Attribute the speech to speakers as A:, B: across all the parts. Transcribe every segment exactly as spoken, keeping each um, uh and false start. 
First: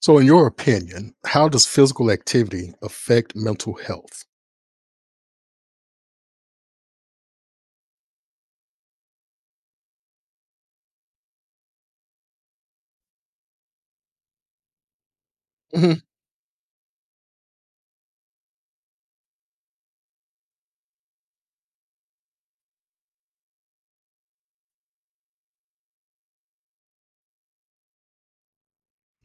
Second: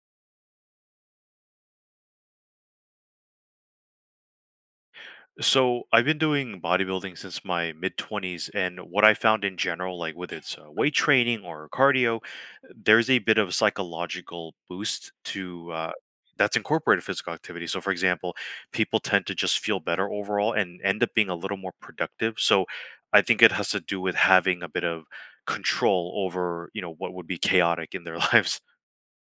A: So, in your opinion, how does physical activity affect mental health?
B: So I've been doing bodybuilding since my mid twenties, and what I found in general, like whether it's uh, weight training or cardio, there's a bit of psychological boost to uh,
A: Mhm.
B: that's incorporated physical activity. So, for example, people tend to just feel better overall and end up being a little more productive. So, I think it has to do with having a bit of control over you know what would be chaotic in their lives.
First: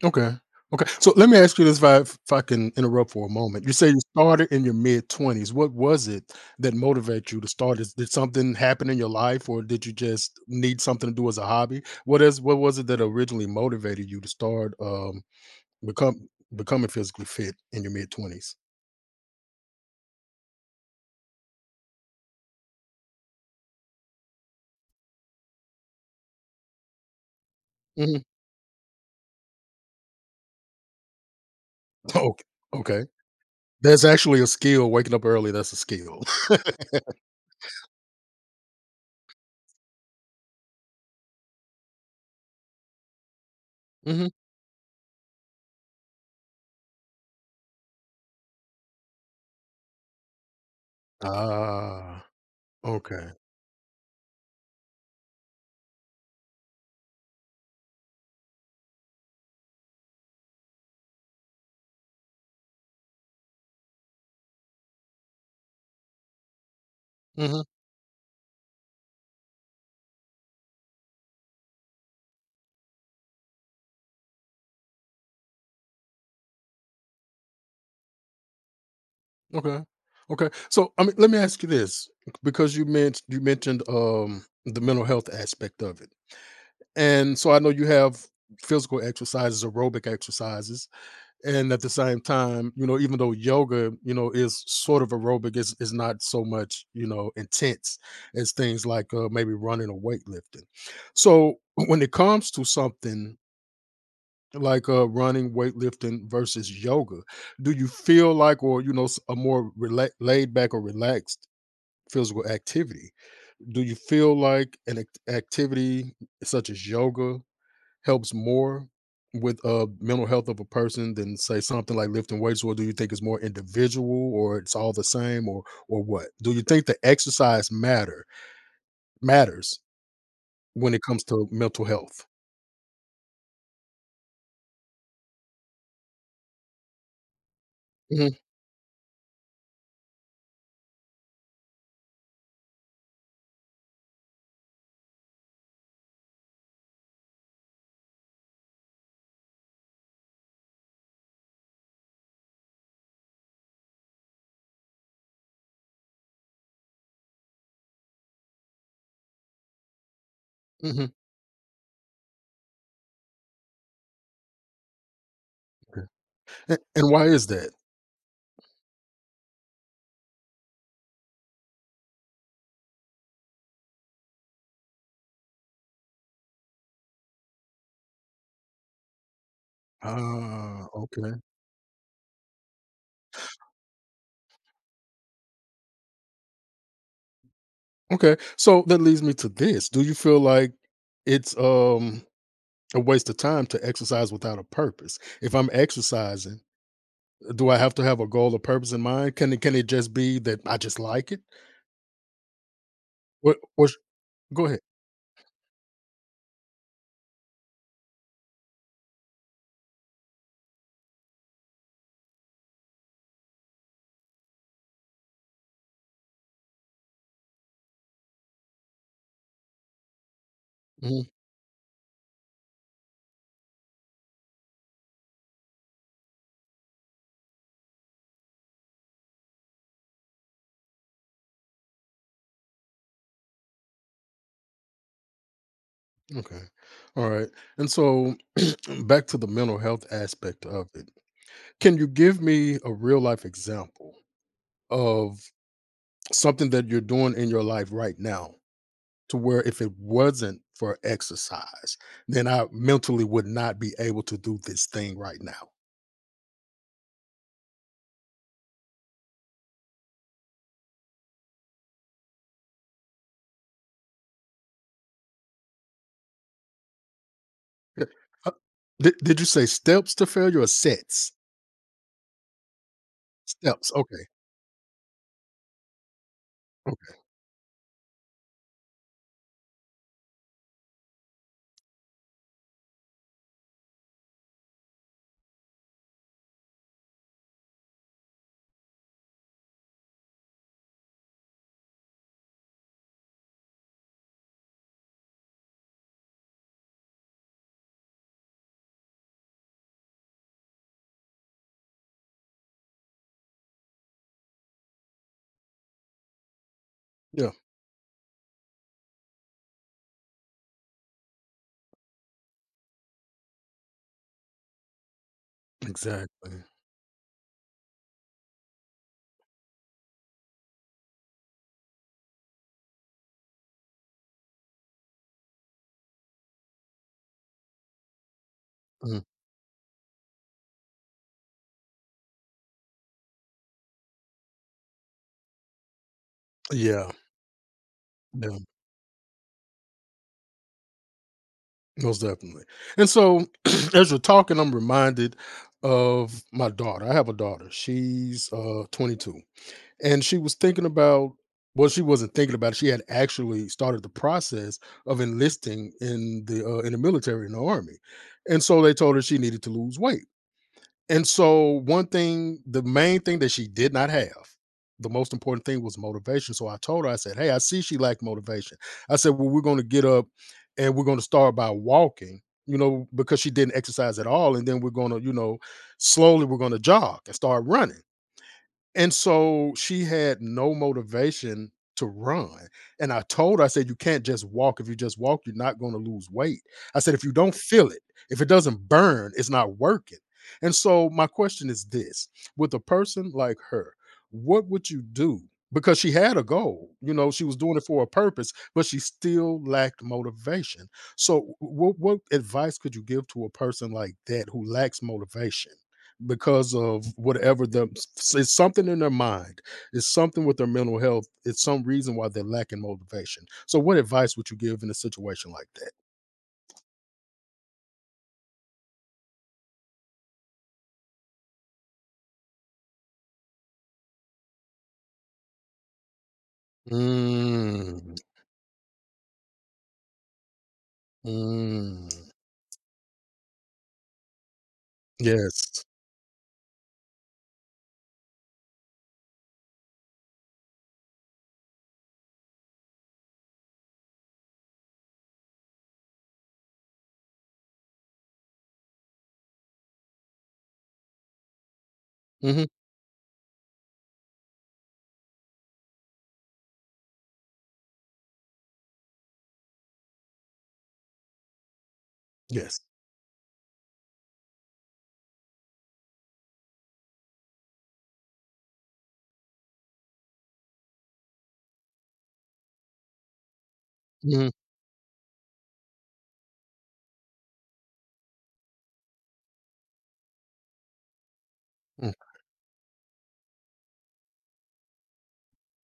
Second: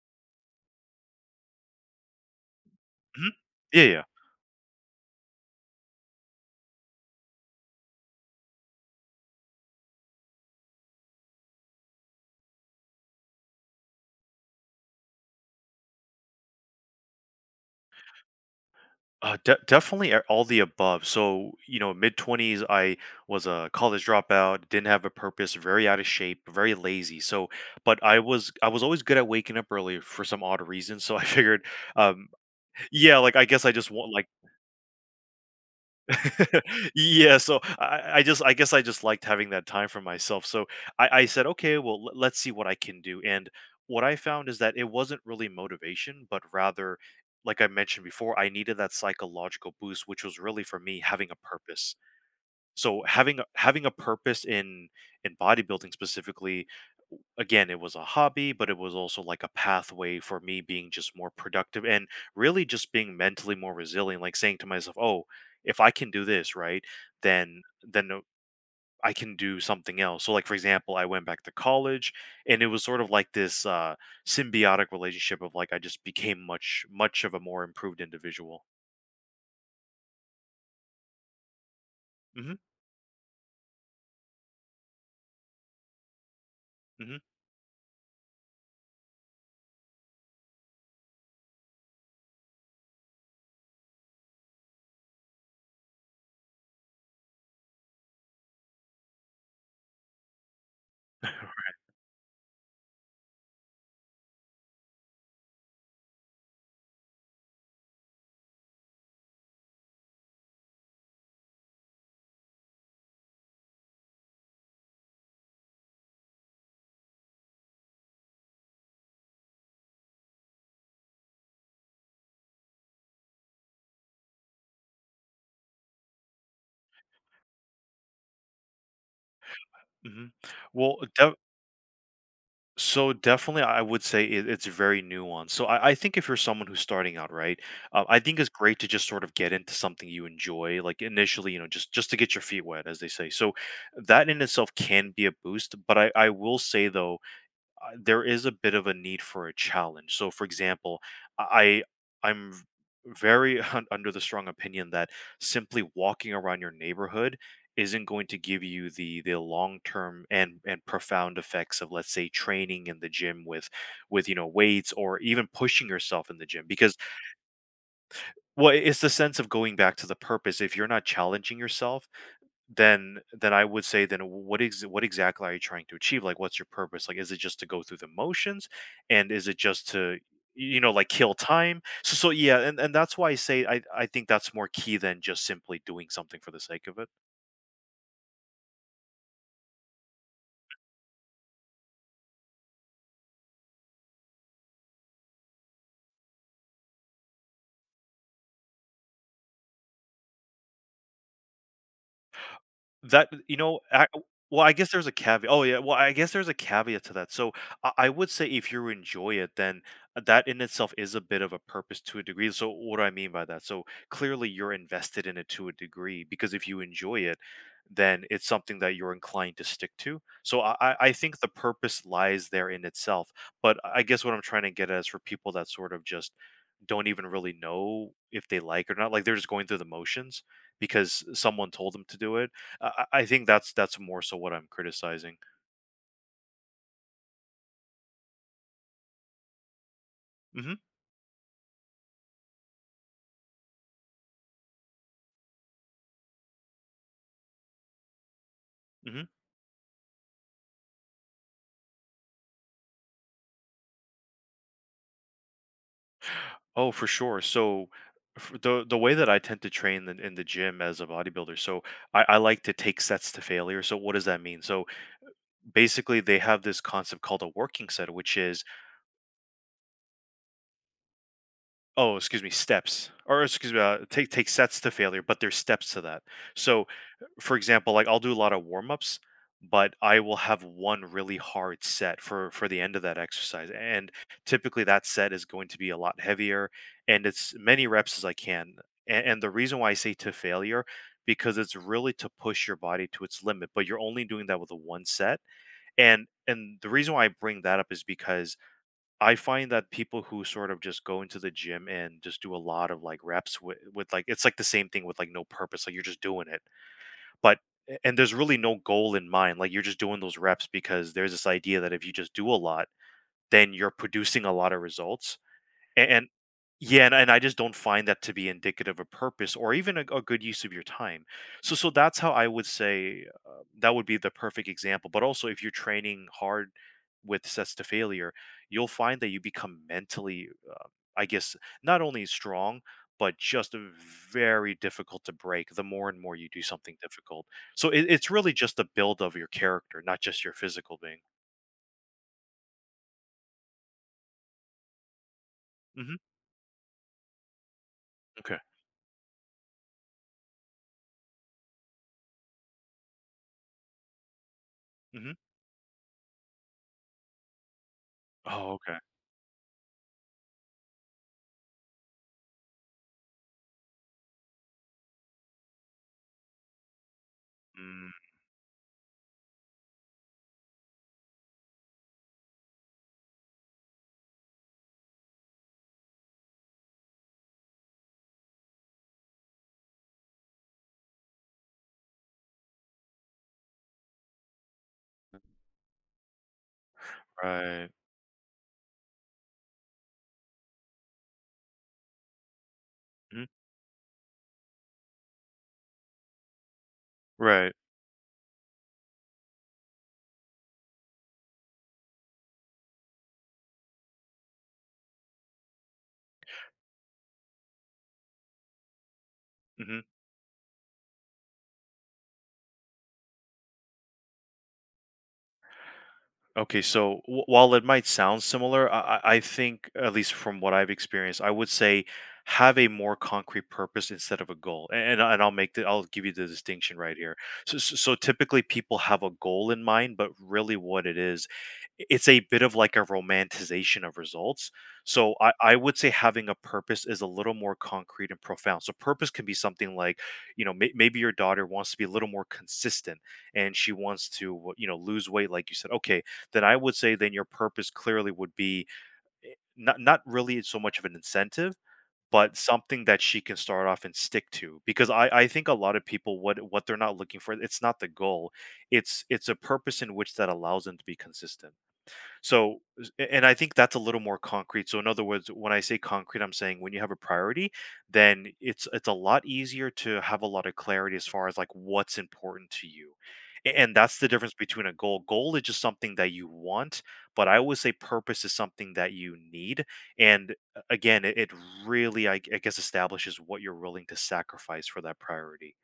A: Okay. Okay. So let me ask you this if I, if I can interrupt for a
B: Mhm.
A: moment. You
B: Yeah,
A: say you
B: yeah.
A: started in your mid twenties. What was it that motivated you to start? Is, did something happen in your life, or did you just need something to do as a hobby? What is what was it that originally motivated you to start um become becoming physically fit in your mid twenties?
B: Uh, de- definitely a- all the above. So, you know, mid twenties, I was a college dropout, didn't have a purpose, very out of shape, very lazy. So, but I
A: Mhm.
B: was I was always good at waking up early for some odd reason. So I figured, um,
A: Okay. Okay.
B: yeah, like I guess I just
A: That's
B: want like
A: actually a skill. Waking up early, that's a skill.
B: yeah, so I, I just I guess I just liked having that time for myself. So I, I said, okay, well let- let's see what I can do. And what I
A: Mhm.
B: found is that it wasn't really motivation, but rather, like I mentioned before, I needed that psychological boost, which was really for me having a purpose.
A: Ah.
B: So
A: Okay.
B: having a having a purpose in in bodybuilding specifically, w- again, it was a hobby, but it was also like a pathway for me being just more productive and really just being mentally more resilient, like saying to myself, "Oh, if I can do this, right,
A: Mhm.
B: then then uh, I can do something else." So like for example, I went back to college and it was sort of like this uh symbiotic relationship of like I just became much much of a more improved individual.
A: Okay. Okay. So, I mean, let me ask you this
B: Mhm.
A: because you mentioned you mentioned um the mental health aspect of it.
B: Mhm.
A: And so I know you have physical exercises, aerobic exercises, and at the same time, you know, even though yoga, you know, is sort of aerobic, is is not so much, you know, intense as things like uh, maybe running or weightlifting. So, when it comes to something like uh running, weightlifting versus yoga, do you feel like, or you know, s- a more rela- laid back or relaxed physical activity, do you feel like an act- activity such as yoga helps more with uh mental health of a person than say something like lifting weights? Or do you think it's more individual, or it's all the same? or or what do you think, the exercise matter matters
B: Mhm.
A: when
B: Well,
A: it comes to mental health?
B: so definitely, I would say it, it's very nuanced. So I, I think if you're someone who's starting out, right, uh, I
A: Hmm.
B: think it's great to just sort of get into something you enjoy, like initially, you know, just just to get your feet wet, as they say. So that in itself can be a boost. But I, I will say though, uh, there is a bit of a need for a challenge. So, for example, I I'm v- very un- under the strong opinion that simply walking around your neighborhood isn't going to give you the the long term and and
A: Hmm.
B: profound effects of let's say training in the gym with with you know weights or even pushing yourself in the gym.
A: and,
B: Because
A: and why is that?
B: well, it's the sense of going back to the purpose. If you're not challenging yourself, then then I would say, then what is what exactly are you trying to achieve? Like what's your purpose? Like is it just to go through the motions and is it just to, you
A: Ah,
B: know, like kill
A: okay.
B: time? So so yeah, and, and that's why I say I, I think that's more key than just simply doing something for the sake of it.
A: Okay. So that leads me to this. Do you feel like it's um a waste of time to exercise without a purpose? If I'm exercising, do I have to have a goal or purpose in mind? Can it can it just be that I just like it?
B: That you
A: What
B: know,
A: or sh-
B: I Well,
A: Go
B: I
A: ahead.
B: guess there's a caveat oh, yeah, well, I guess there's a caveat to that, so, I I would say if you enjoy it, then that in itself is a bit of a purpose to a degree. So what do I mean by that? So, clearly you're invested in it to a degree, because if you enjoy it, then it's something that you're inclined to stick to. So I I I
A: Mhm.
B: think the purpose lies there in itself, but I guess what I'm trying to get at is for people that sort of just don't even really know if they like or not, like, they're just going through the motions because someone told them to do it. I, I think that's that's more so what I'm criticizing.
A: Okay. All right. And so back to the mental health aspect
B: Hmm.
A: of it. Can you give me a real life example of something that you're doing in your life right now
B: Hmm.
A: to where if it wasn't for exercise, then I mentally would not be able to do this thing right now.
B: Oh, for sure. So f the the way that I tend to train in, in the gym as a bodybuilder. So I, I like to take sets to failure. So what does that mean? So basically, they have this concept called a working
A: Yeah,
B: set, which
A: uh,
B: is,
A: did did you say steps to failure or sets?
B: oh, excuse me, steps, or excuse me,
A: Steps,
B: uh,
A: okay,
B: take take sets to failure, but there's steps to that. So
A: okay,
B: for example, like I'll do a lot of warm ups, but I will have one really hard set for for the end of that exercise, and typically that set is going to be a lot heavier and it's many reps as I can. And, and the reason why I say to failure, because it's really to push your body to its limit, but you're only doing that with a one set. And and the reason why I bring that up is because I find that people who sort of just go into the gym and just do a lot of like reps with, with, like, it's like the same thing with like no purpose, like you're just doing it,
A: yeah,
B: but and there's really no goal in mind, like, you're just doing those reps because there's this idea that if you just do a lot, then you're producing a lot of results. And,
A: exactly.
B: yeah, and, and I just don't find that to be indicative of purpose or even a, a good use of your time. So, so that's how I would say, uh, that would be the perfect example. But also, if you're training hard with sets to failure, you'll
A: Mm,
B: find that you become mentally, uh, I guess, not only strong but just very difficult to break. The more and more you do something
A: yeah,
B: difficult, so it, it's really
A: yeah,
B: just the build of your character, not just your physical being.
A: most definitely, and so as you're talking, I'm reminded
B: Hmm.
A: of my daughter. I have a daughter. She's,
B: Okay.
A: uh, twenty-two. And she was thinking about, well, she wasn't thinking about it. She had actually started the process of
B: Hmm.
A: enlisting in the uh, in the military, in the army, and
B: Oh,
A: so they
B: okay.
A: told her she needed to lose weight. And so one thing, the main thing that she did not have, the most important thing, was motivation. So I told her, I said, "Hey," I see she
B: Mm,
A: lacked motivation. I said, "Well, we're going to get up, and we're going to start by walking." You know, because she didn't exercise at all, and then we're gonna, you know, slowly we're gonna jog and start running, and so she had no motivation to run. And I told her, I said, "You can't just walk. If you just walk, you're not going to lose weight." I said, "If you don't
B: right.
A: feel it, if it doesn't burn, it's not working." And so my question is this: with a person
B: Mhm.
A: like her, what would you do? Because she had a goal, you know, she was
B: Right.
A: doing it for a purpose, but she still lacked motivation. So, what, what advice could you give to a person like that who lacks motivation? Because of whatever the, it's something in their mind,
B: Mhm.
A: it's something with their mental health, it's some reason why they're lacking motivation, so what advice would you give in a situation like that?
B: Okay, so w- while it might sound similar, I-, I I think, at least from what I've experienced, I would say have a more concrete purpose instead of a goal. And and, I- and I'll make the I'll give you the distinction right here. So, so so
A: Mm,
B: typically people have a goal in mind, but really what it is, i-
A: mm,
B: it's a bit of like a romanticization of results. So I, I
A: yes.
B: would say having a purpose is a little more concrete and profound. So purpose can be something like, you know, may- maybe your daughter wants to be a little more consistent and she wants to, you know, lose weight, like you said. Okay, then I would say then your purpose clearly would be not not really so much of an incentive, but
A: Hmm.
B: something that she can start off and stick to. Because I, I think a lot of people, what what they're not looking for, it's not the goal. It's it's a purpose in which that allows them to be consistent. So,
A: Yes.
B: and I think that's a little more concrete. So, in other words, when I say concrete, I'm saying when you have a priority, then it's it's a lot easier to have a lot of clarity as far as like what's important to you. A- And that's the
A: Mhm.
B: difference between a goal. Goal is just something that you want, but I always say purpose is something that you need. And uh, again, it, it really, I, g- I guess, establishes what you're willing to sacrifice for that priority.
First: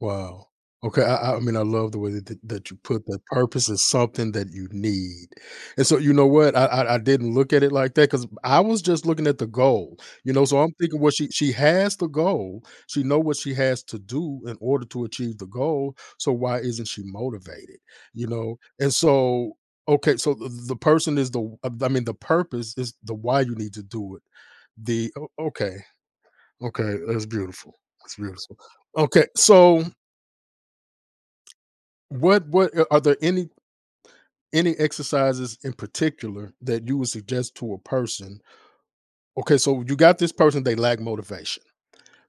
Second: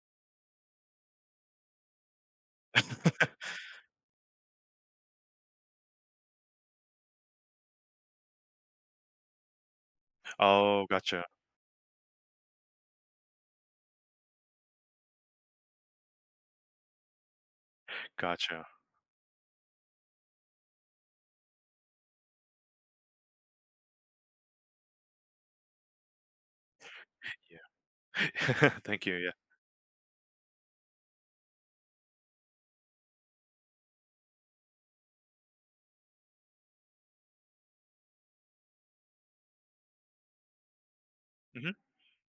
A: Wow. Okay, I I I mean, I love the way that that you put that, purpose is something that you need, and so you know what? I I I didn't look at it like that because I was just looking at the goal, you know, so I'm
B: Oh,
A: thinking, well,
B: gotcha,
A: she she has the goal. She know what she has to do in order to achieve the goal, so why isn't she motivated, you know?
B: gotcha.
A: And so, okay, so the the person is the uh, I mean, the purpose is the why you need to do it. The o Okay, okay, that's beautiful, that's beautiful.
B: Yeah. Thank you.
A: Okay,
B: Yeah.
A: so what what uh, are there any any exercises in particular that you would suggest to a person? Okay, so you got this person, they lack motivation.
B: Mhm.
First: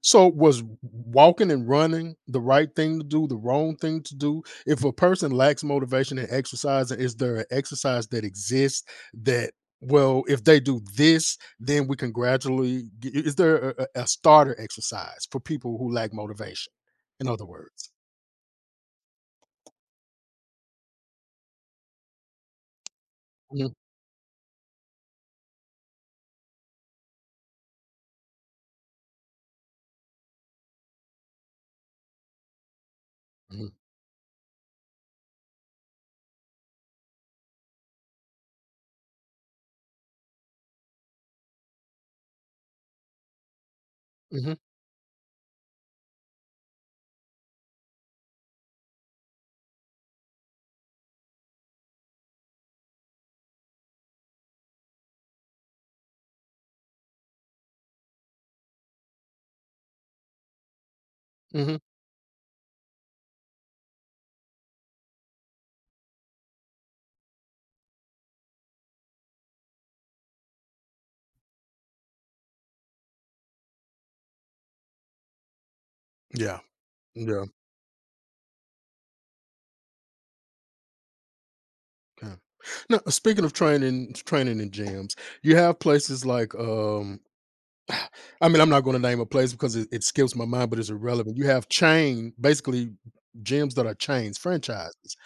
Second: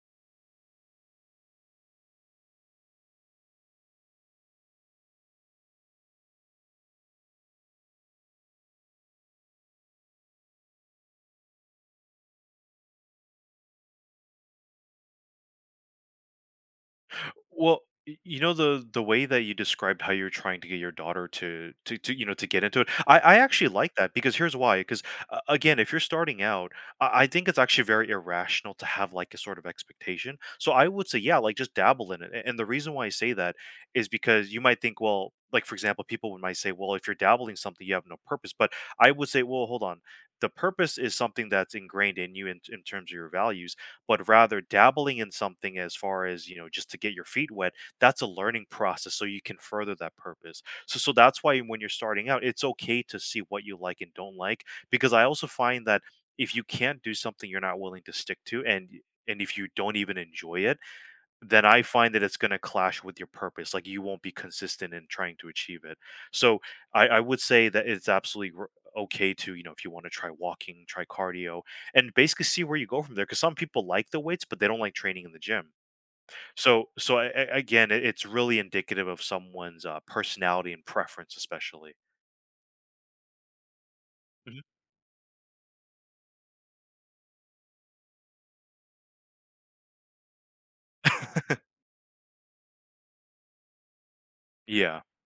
A: So was walking and running the right thing to do, the wrong thing to do? If a person lacks motivation in exercise, is there an exercise that exists that, well, if they do this, then we can gradually get, is there a, a a starter exercise for people who lack motivation? In other
B: Well,
A: words.
B: y- you know the the way that you described how you're trying to get your daughter to to, to, you know, to get into it. I I actually
A: Mhm,
B: like that because here's why. Because uh, again, if you're starting out, I, I think it's actually very irrational to have like a sort of expectation. So I would say, yeah, like just dabble in it. A- And the reason why I say that
A: mhm,
B: is because you might think, well, like for example, people would might say, well, if you're dabbling in something, you have no purpose. But I would say, well, hold on. The purpose is something that's ingrained in you in, in terms of your values, but
A: mhm,
B: rather dabbling in something as far as, you know, just to get your feet wet, that's a learning process, so you can further that purpose. So so that's why when you're starting out, it's okay to see what you like and don't like, because I also find that if you can't do something, you're not willing to stick to, and and if you don't even enjoy it, then
A: mhm.
B: I find that it's going to clash with your purpose. Like you won't be consistent in trying to achieve it. So I, I would say that it's absolutely r- okay to, you know, if you want to try walking, try cardio, and basically see where you go from there. Because some people like the weights, but they don't like training in the gym.
A: Yeah.
B: So, so I,
A: Yeah.
B: I- again, it, it's really indicative of someone's uh, personality and preference, especially.
A: Yeah. Now, speaking of training, training
B: Mhm.
A: in gyms, you have places like, um, I mean, I'm not going to name a place because it, it skips my mind, but it's irrelevant. You have chain, basically gyms that are chains,
B: Yeah.
A: franchises,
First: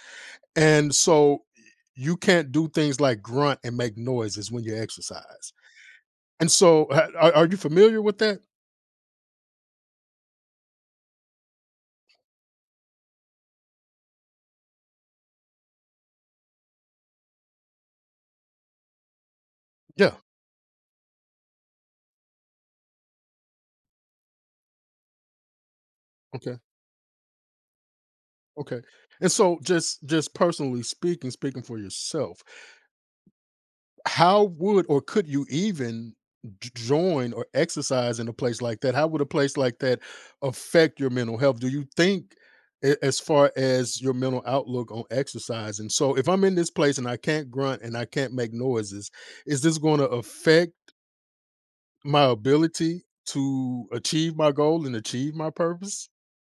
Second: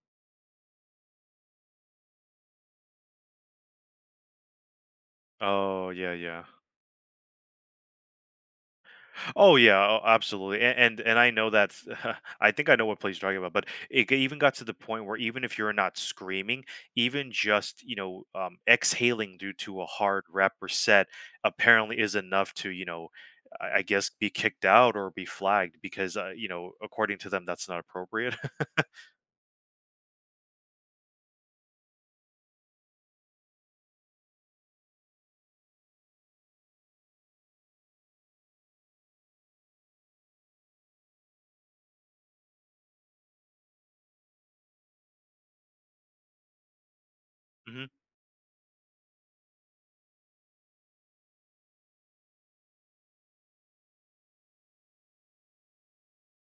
A: and so you can't do things like grunt and make noises when you exercise.
B: Oh, yeah, yeah.
A: And so, ha- are, are you familiar with that?
B: Oh yeah, oh, absolutely, and and, and I know that's. I think I know what place you're talking about, but it g- even got to the point where even if you're not screaming, even just you know um, exhaling due to a
A: Yeah.
B: hard rep or set, apparently is enough to you know, I, I guess be kicked out or be flagged because uh, you
A: Okay.
B: know, according to them, that's not appropriate.
A: Okay. And so, just just personally speaking, speaking for yourself, how would or could you even j join or exercise in a place like that? How would a place like that affect your mental health? Do you think, a as far as your mental outlook on exercise? And so if I'm in this place and I can't grunt
B: Mhm.
A: and I can't make noises, is this gonna affect my ability to achieve my goal and achieve my purpose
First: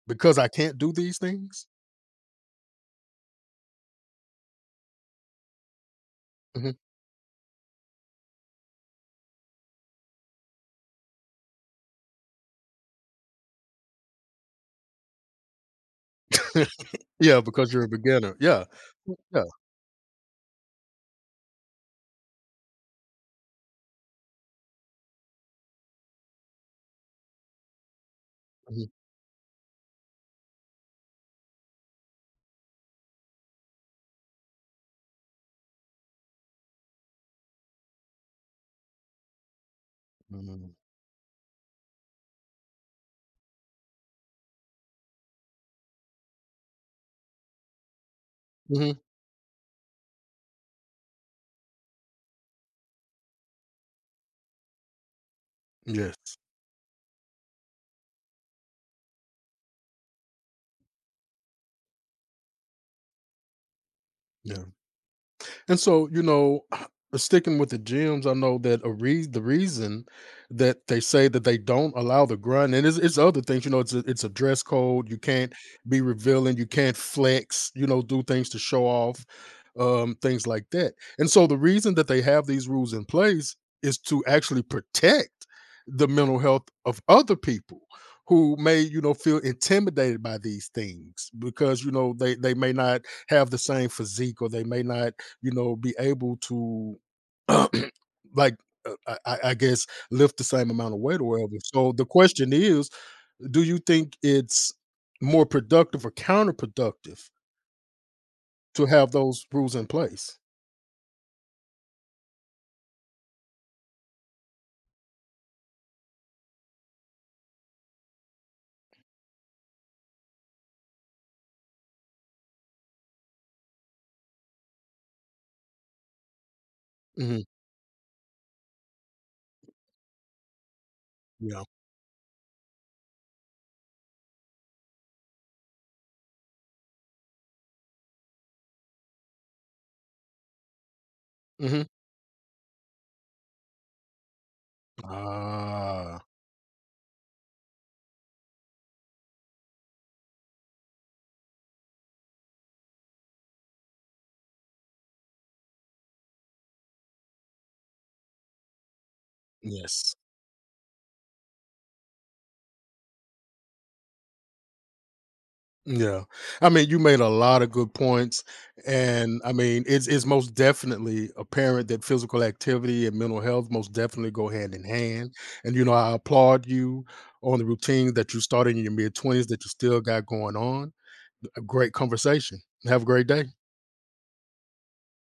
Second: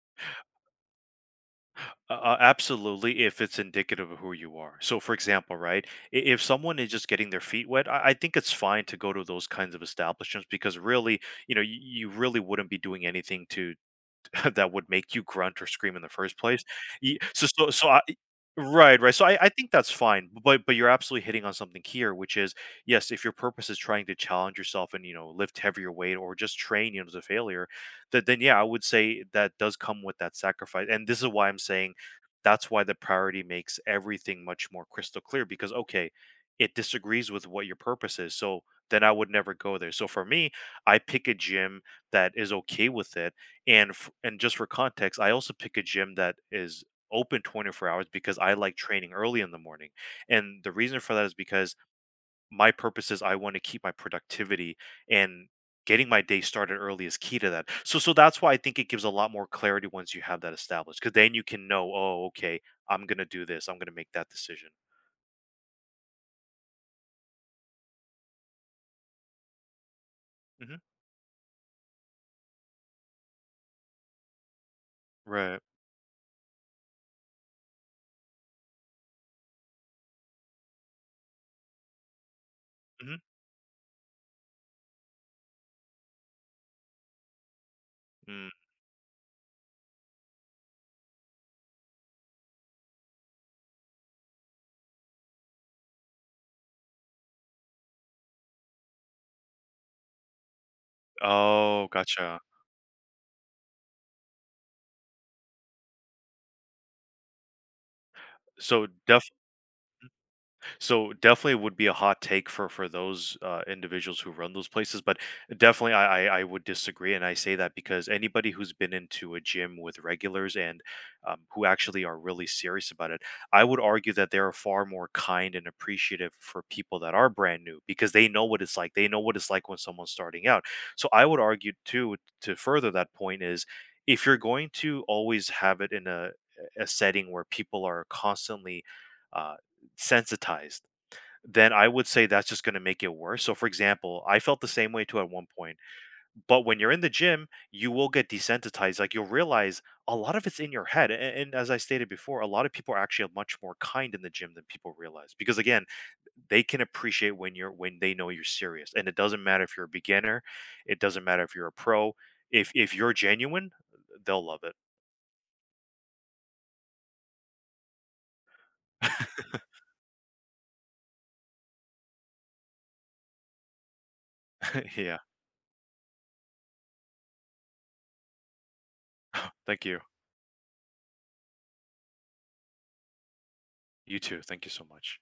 A: because I can't do these things?
B: Uh, uh, absolutely, if it's indicative of who you are. So, for example, right, i- if someone
A: Mhm.
B: is just getting their feet wet, I, I think it's fine to go to those kinds of establishments because really, you know, you, you really wouldn't be doing anything to that would make you grunt or scream in the first place. Ye
A: Yeah,
B: so so
A: because you're
B: so
A: a
B: I
A: beginner. Yeah.
B: Right, right,
A: Mm,
B: so I
A: yeah.
B: I think that's fine, but but you're absolutely hitting on something here, which is, yes, if your purpose is trying to challenge yourself and, you know, lift heavier weight or just train, you know, to failure, that then, yeah, I would
A: Mhm.
B: say that does come with that sacrifice, and this is why I'm saying that's why the priority makes everything much more crystal clear because, okay, it disagrees with what your purpose is, so then I would never go there, so for me,
A: Mhm.
B: I pick a gym that is okay with it and f and just for context, I also pick a gym that is open twenty-four hours because I like
A: Mhm.
B: training early in the morning, and the reason for that is because my purpose is I wanna keep my productivity, and getting my
A: Yes.
B: day started early is key to that. So so that's why I think it gives a lot more clarity once you have that established, because then you can know, "Oh, okay, I'm gonna do this, I'm gonna make that
A: Yeah.
B: decision."
A: And so, you know, sticking with the gyms, I know that a re- the reason
B: Mhm.
A: that they say that they don't allow the grind and it's, it's other things, you know, it's a, it's a dress code. You can't
B: Right.
A: be revealing, you can't flex, you know, do things to show off, um, things like that. And so, the reason that they have these rules in
B: Mhm.
A: place is to actually protect the mental health of other people
B: Mm.
A: who may, you know, feel intimidated by these things, because you know they they may not have the same physique, or they may not, you know, be able to like, uh, I I I guess, lift the same amount of weight or whatever.
B: Oh,
A: So the
B: gotcha.
A: question is, do you think it's more productive or counterproductive to
B: So
A: have
B: def
A: those rules in place?
B: So definitely would be a hot take for for those uh, individuals who run those places, but definitely I, I I would disagree, and I say that because anybody who's been into a gym with regulars and um, who actually are really serious about it, I would argue that they are far more kind and appreciative for people that are
A: Mhm.
B: brand new because they know what it's like. They know what it's like when someone's starting out. So I would
A: Yeah.
B: argue too to further that point is, if you're going to always have it in a a setting where people are constantly uh, sensitized, then
A: Mhm.
B: I would say that's just going to make it worse. So, for example, I felt the same way too at one point.
A: Ah,
B: But when you're in the gym, you will get desensitized. Like, you'll realize a lot of it's in your head. a- And, as I stated before, a lot of people are actually much more kind in the gym than people realize because, again, they can appreciate when you're when they know you're serious. And it doesn't matter if you're a
A: yes.
B: beginner, it doesn't matter if you're a pro. If if you're genuine, they'll love it.
A: Yeah. I mean, you made a lot of good points. And I mean, it's it's most definitely apparent that physical activity and mental health most definitely go hand in
B: Yeah.
A: hand. And you know, I applaud you on the routine that you started in your mid twenties that you
B: Thank you.
A: still got going on. A great conversation. Have a great day.
B: You too. Thank you so much.